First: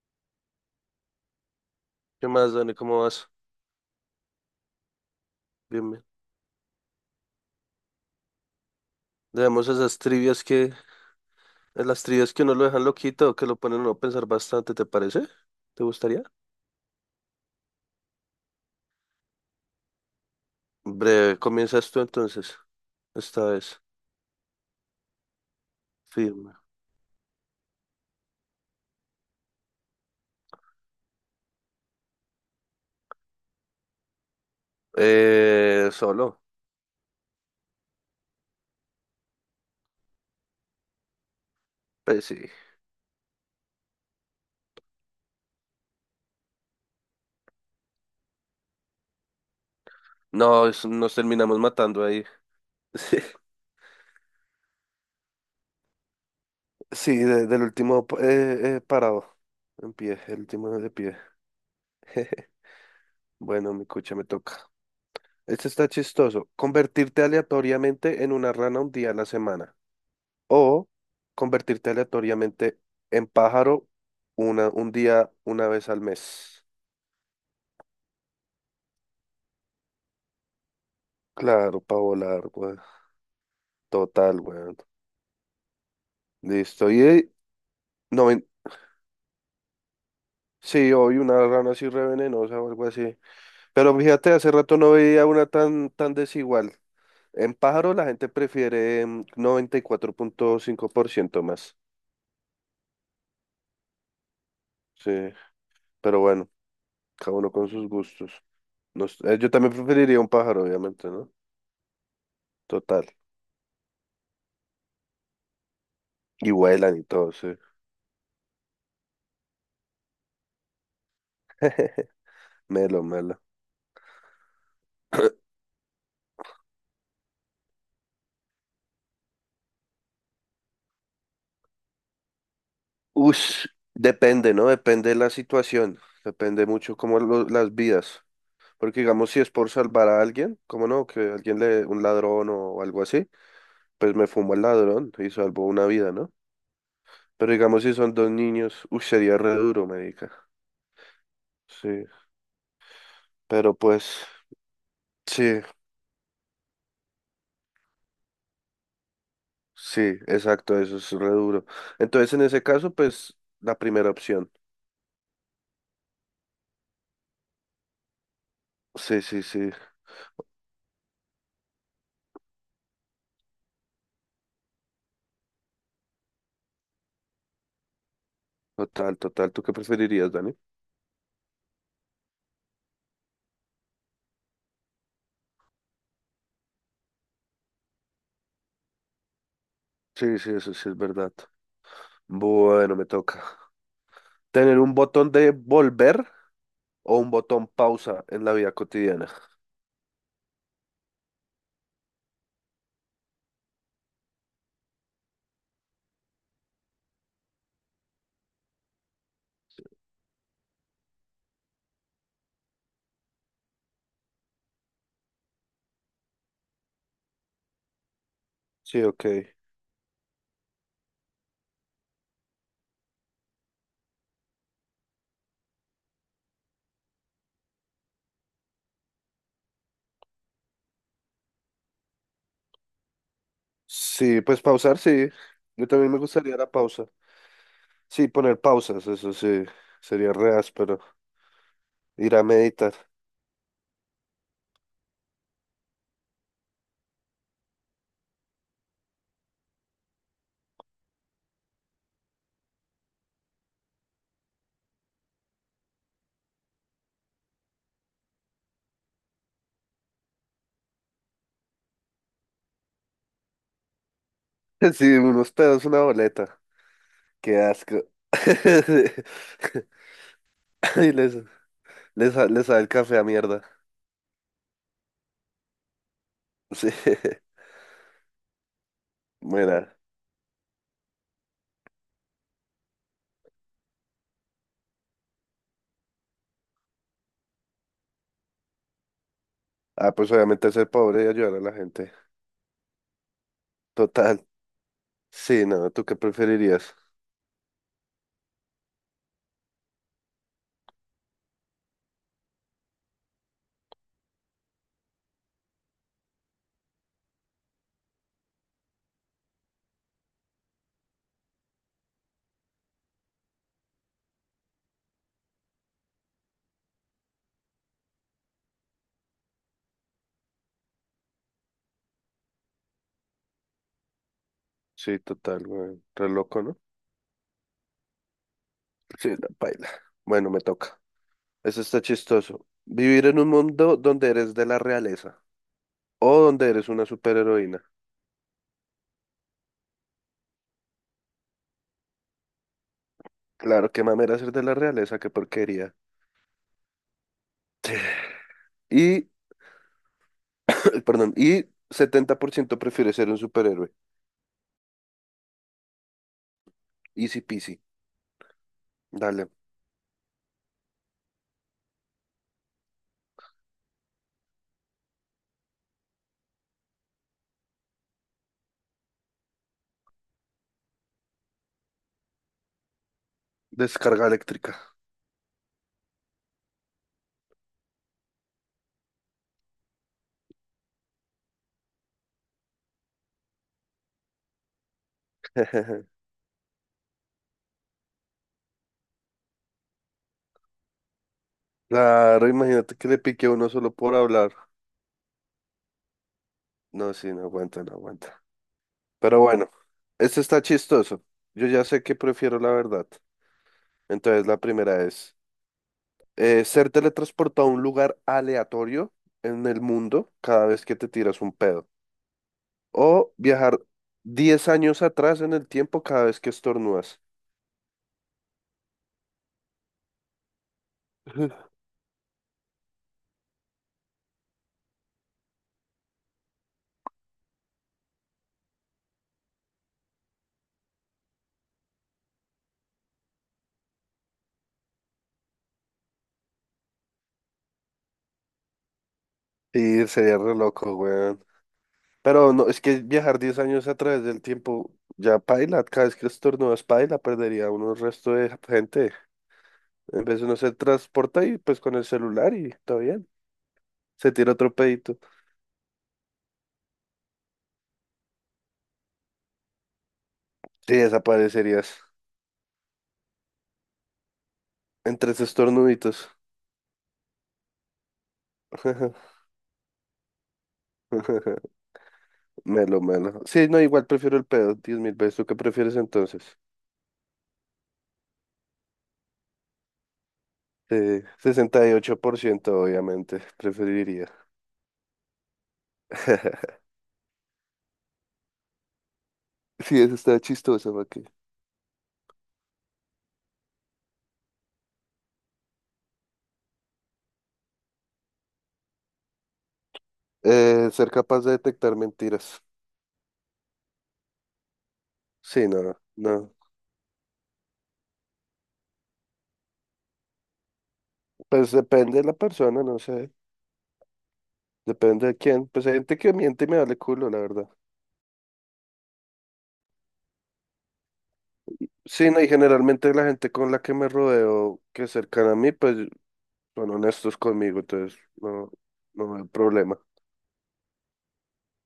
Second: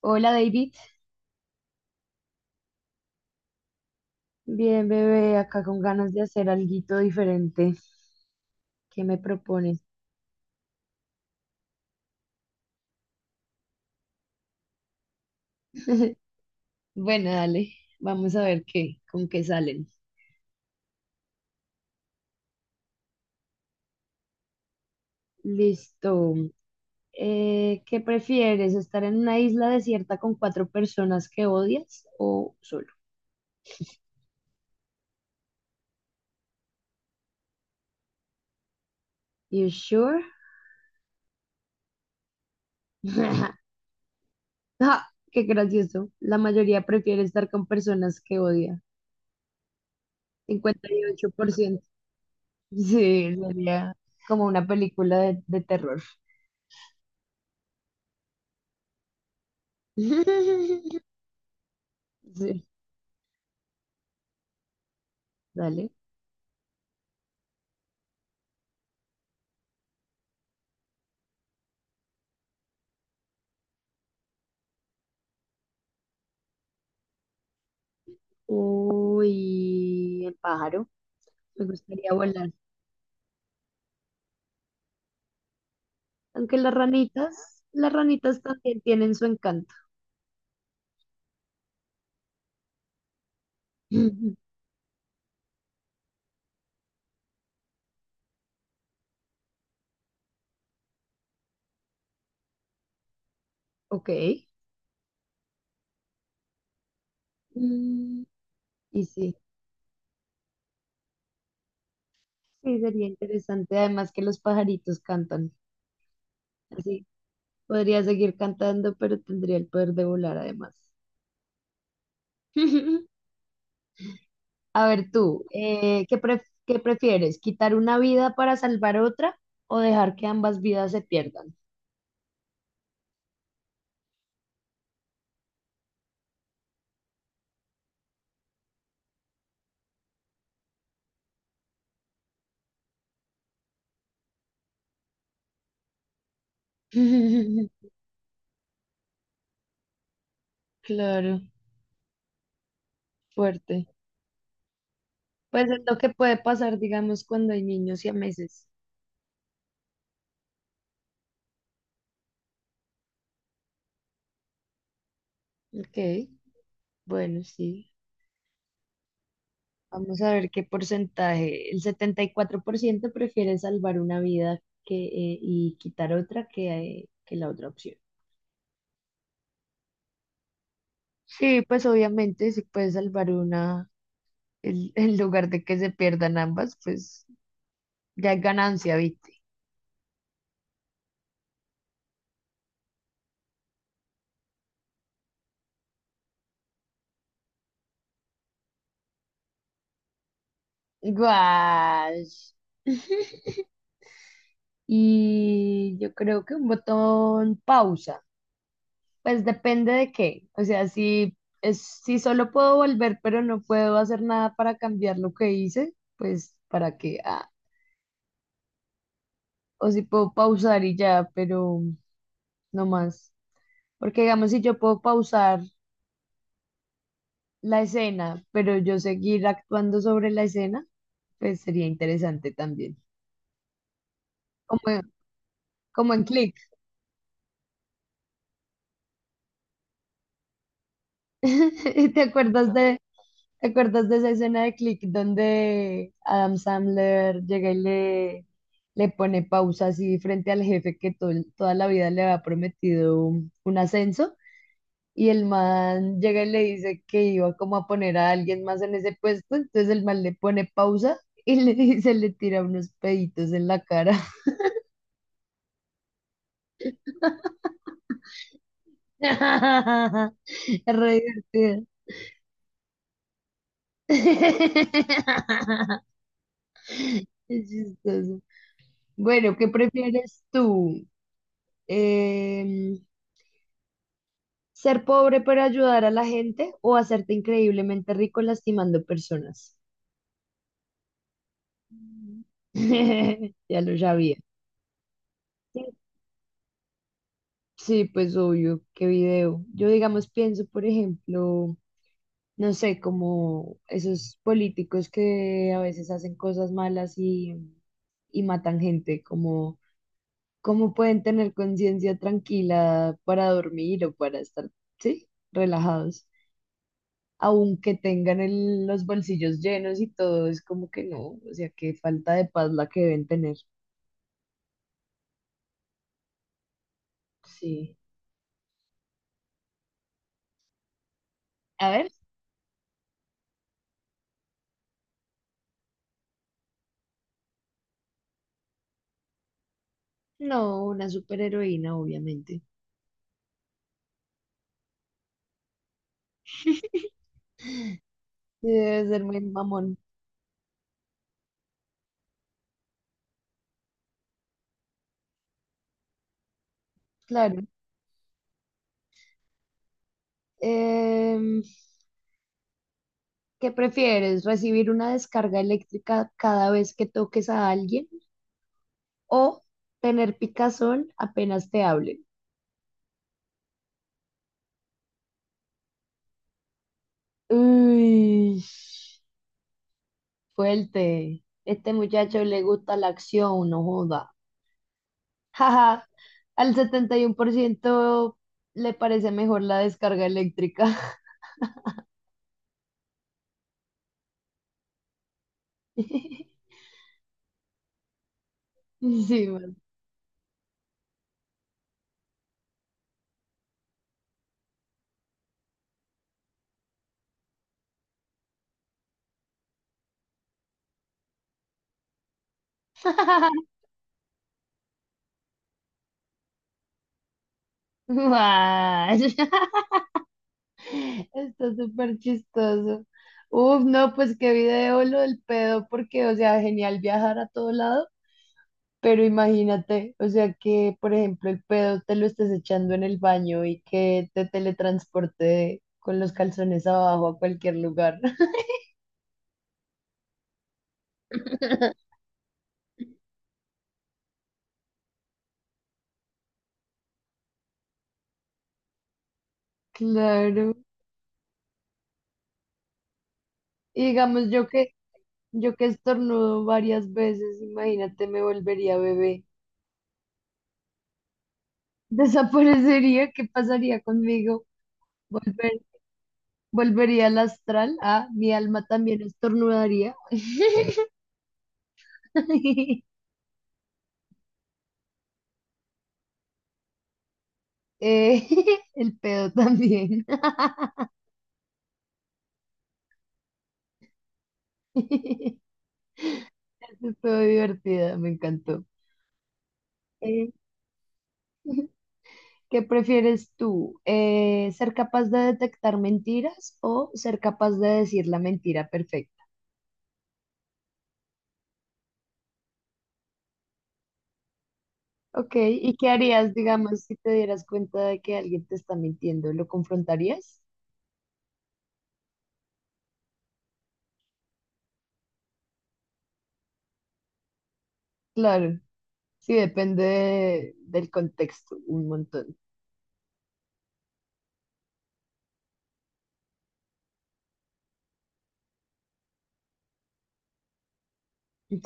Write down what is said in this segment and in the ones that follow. Hola David, ¿Qué más, Dani? ¿Cómo vas? bien bebé, acá con Bien, bien. ganas de hacer algo diferente. ¿Qué me Debemos propones? esas trivias que, las trivias que uno lo dejan loquito que lo ponen a uno a pensar bastante, ¿te parece? ¿Te gustaría? Bueno, dale, vamos a ver qué, con qué salen. Breve, comienzas tú entonces, esta vez. Listo. Firme. ¿Qué prefieres? ¿Estar en una isla desierta con cuatro personas que odias o solo? Solo. You sure? Pues sí. Ah, qué gracioso. La mayoría prefiere estar con personas que odia. No, Cincuenta y nos ocho por terminamos ciento. matando ahí. Sí, Sí, sería como una película de terror. sí, del último parado. En pie, el último de pie. Sí, Bueno, mi cucha me toca. Este está dale. chistoso. Convertirte aleatoriamente en una rana un día a la semana. O convertirte aleatoriamente en pájaro un día, una vez al mes. Uy, el pájaro. Me Claro, para gustaría volar, volar. weón. Total, weón. Aunque Listo. Y las no, ranitas también tienen su encanto. sí, hoy una rana así re venenosa o algo así. Pero fíjate, hace rato no veía una tan, tan desigual. En pájaro la gente prefiere 94.5% más. Ok. Sí, pero bueno, cada uno con sus Mm, gustos. y No sí, yo también preferiría un pájaro, obviamente, ¿no? sí, Total. sería interesante. Además que los pajaritos cantan. Y vuelan y Así todo, sí. podría seguir cantando, pero tendría el poder de volar además. Melo, melo. A ver tú, ¿qué prefieres? ¿Quitar una vida para salvar otra o dejar que ambas vidas se pierdan? Ush, depende, ¿no? Depende de la situación. Depende mucho como las vidas. Porque digamos, si es por salvar a alguien, como no? Que alguien le, un ladrón o algo así, pues me fumo al ladrón y salvo una vida, ¿no? Pero digamos, si son dos niños, uy, sería re duro, marica. Claro. Sí, pero Fuerte. pues, sí, Pues es lo que puede pasar, digamos, cuando hay niños y a meses. sí, exacto, eso es re duro. Entonces, en ese caso, pues, la primera opción. Ok, bueno, sí. Sí, sí, sí, Vamos a ver qué porcentaje. El 74% prefiere salvar una vida que, y quitar otra que la otra opción. total, total. ¿Tú qué preferirías, Dani? Sí, pues obviamente si puedes salvar una en lugar de que se pierdan ambas, pues ya es ganancia, ¿viste? Sí, sí, eso sí es verdad. Bueno, me toca. Tener un botón de volver o un botón pausa en la vida cotidiana. Guau. Y yo creo que un botón pausa. Pues depende de qué. O sea, si es, si solo puedo volver, pero no puedo hacer nada para cambiar lo que hice, pues para qué. Ah, Sí, ok. o si puedo pausar y ya, pero no más. Porque digamos, si yo puedo pausar la escena, pero yo seguir actuando sobre la escena, pues sería interesante también. Sí, pues pausar, Como, sí. Yo también como me en Click. gustaría la pausa. Sí, poner pausas, eso sí. Sería re áspero. ¿Te Ir a acuerdas de, meditar. ¿Te acuerdas de esa escena de Click donde Adam Sandler llega le pone pausa así frente al jefe que toda la vida le había prometido un ascenso? Y el man llega y le dice que iba como a poner a alguien más en ese puesto, entonces el man le pone pausa y le dice, le tira unos peditos en la cara. Sí, unos pedos, una boleta. Qué asco. Es Y re divertido. Les sabe el café a mierda. Sí. Es chistoso. Bueno, ¿qué Mira. prefieres tú? Em, ¿ser pobre pero ayudar a la gente o hacerte increíblemente rico lastimando personas? Ah, pues obviamente ser pobre y ayudar a la gente. Ya lo sabía. Total. Sí, Sí, no, ¿tú qué preferirías? sí, pues obvio, qué video. Yo, digamos, pienso, por ejemplo, no sé, como esos políticos que a veces hacen cosas malas y matan gente, como cómo pueden tener conciencia tranquila para dormir o para estar, sí, relajados. Aunque tengan los bolsillos llenos y todo, es como que no, o sea, qué falta de paz la que deben tener. Sí, total, güey. Re loco, ¿no? Sí. Sí, la paila. Bueno, me toca. Eso A está ver, chistoso. Vivir en un mundo donde eres de la realeza o donde eres una superheroína. no, una superheroína, obviamente. Claro, qué mamera ser de la realeza, qué porquería. Debe ser Y, muy mamón, perdón, y 70% prefiere ser un superhéroe. Easy claro. peasy. Dale. Em, ¿Qué prefieres? ¿Recibir una descarga eléctrica cada vez que toques a alguien o tener picazón apenas te hablen? Descarga eléctrica. Uy, fuerte. Este muchacho le gusta la acción, no joda. Jaja, al 71% le parece mejor la descarga eléctrica. Claro, imagínate que le pique a uno solo por hablar. No, sí, no aguanta, no aguanta. Pero Sí, bueno, man. este está chistoso. Yo ya sé que prefiero la verdad. Entonces, la primera es ser teletransportado a un lugar aleatorio en el mundo cada vez que te tiras un pedo. O viajar 10 años atrás en el tiempo cada vez que estornudas. Guay. Está súper chistoso. Uf, no, pues qué video lo del pedo, porque, o sea, genial viajar a todo lado, pero imagínate, o sea, que, por ejemplo, el pedo te lo estés echando en el baño y que te teletransporte con los calzones abajo a cualquier lugar. Y sería re loco, weón. Pero no, es que viajar 10 años a través del tiempo ya paila. Cada vez que estornudas paila, perdería uno el resto de gente. En vez de uno se Claro. transporta y pues con el celular y está bien. Y Se digamos, tira otro pedito. yo que estornudo varias veces, imagínate, me volvería bebé. Sí, desaparecerías Desaparecería, ¿qué pasaría conmigo? entre esos Volver, estornuditos. volvería al astral. Ah, mi alma también estornudaría. Melo, melo. Sí, no, igual prefiero el pedo, 10.000 veces. ¿Tú qué prefieres entonces? Eh, el pedo también. 68% obviamente, preferiría. Estuvo divertida, me encantó. Sí, eso está Eh, chistoso, ¿para qué? ¿qué prefieres tú? ¿Ser capaz de detectar mentiras o ser capaz de decir la mentira perfecta? Ser capaz de detectar mentiras. Ok, Sí, no, ¿y qué harías, no. digamos, si te dieras cuenta de que alguien te está mintiendo? ¿Lo confrontarías? Pues depende de la persona, no sé. Depende de quién. Pues hay gente que miente y me vale culo, la verdad. Claro, sí, depende del contexto, un Sí, no, y montón. generalmente la gente con la que me rodeo, que es cercana a mí, pues son honestos conmigo, entonces no, no hay problema.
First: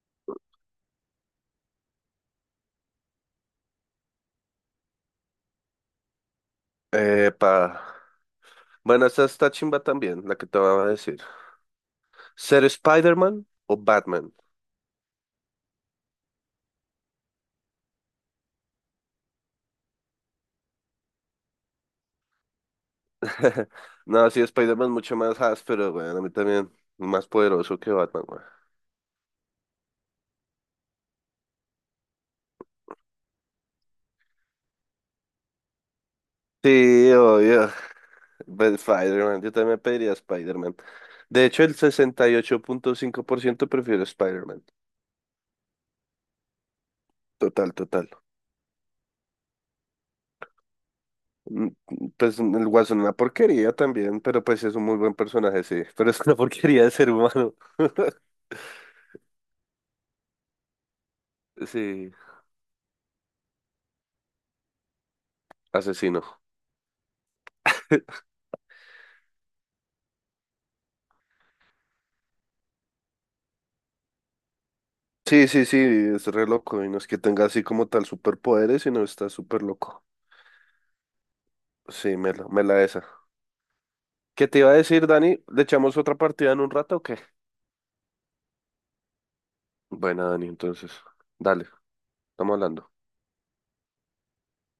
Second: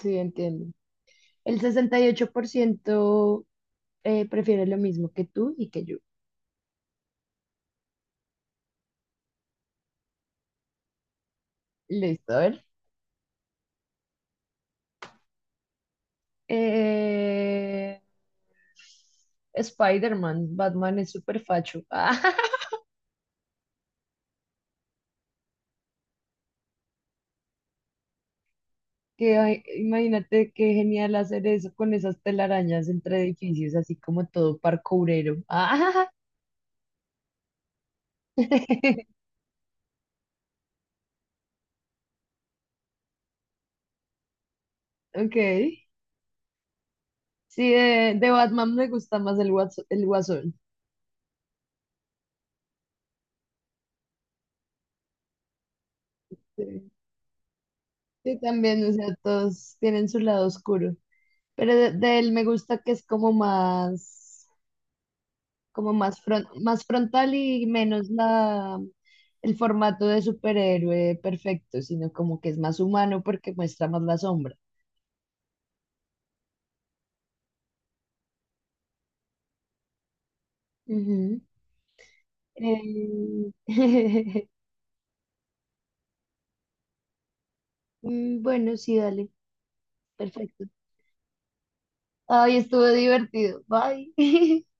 Sí, entiendo. El 68% prefiere lo mismo que tú y que yo. Epa. Bueno, esta está chimba también, la que te voy a decir. Listo, a ver. ¿Ser Spider-Man o Batman? Eh, Spider-Man, Batman es súper facho. No, sí, Spider-Man mucho más áspero, weón. A mí también, más poderoso que Batman, weón. Que, ay, imagínate qué genial hacer eso con esas telarañas entre edificios, así como todo parkourero. Sí, obvio. Pero Spider-Man, yo también pediría Spider-Man. De hecho, el 68.5% prefiere Spider-Man. Ok. Sí, Total, total. De Batman me gusta más el el guasón. Mm, Pues el Guasón una porquería también, pero pues es un muy buen personaje, sí. Pero es una porquería Sí. de ser humano. Sí, también, o sea, todos tienen su lado oscuro. Pero Sí, de él me gusta que es como más, asesino. Más frontal y menos la, el formato de superhéroe perfecto, sino como que es más humano porque muestra más la sombra. Sí, sí, sí, es re loco. Y no es que tenga así como tal superpoderes, sino está súper loco. Ujú. Sí, me la esa. Eh, ¿Qué te iba a decir, Dani? ¿Le echamos otra partida en un rato o qué? mm, Bueno, sí, dale. Buena, Dani, Perfecto. entonces. Dale, estamos Ay, estuvo hablando. divertido. Bye.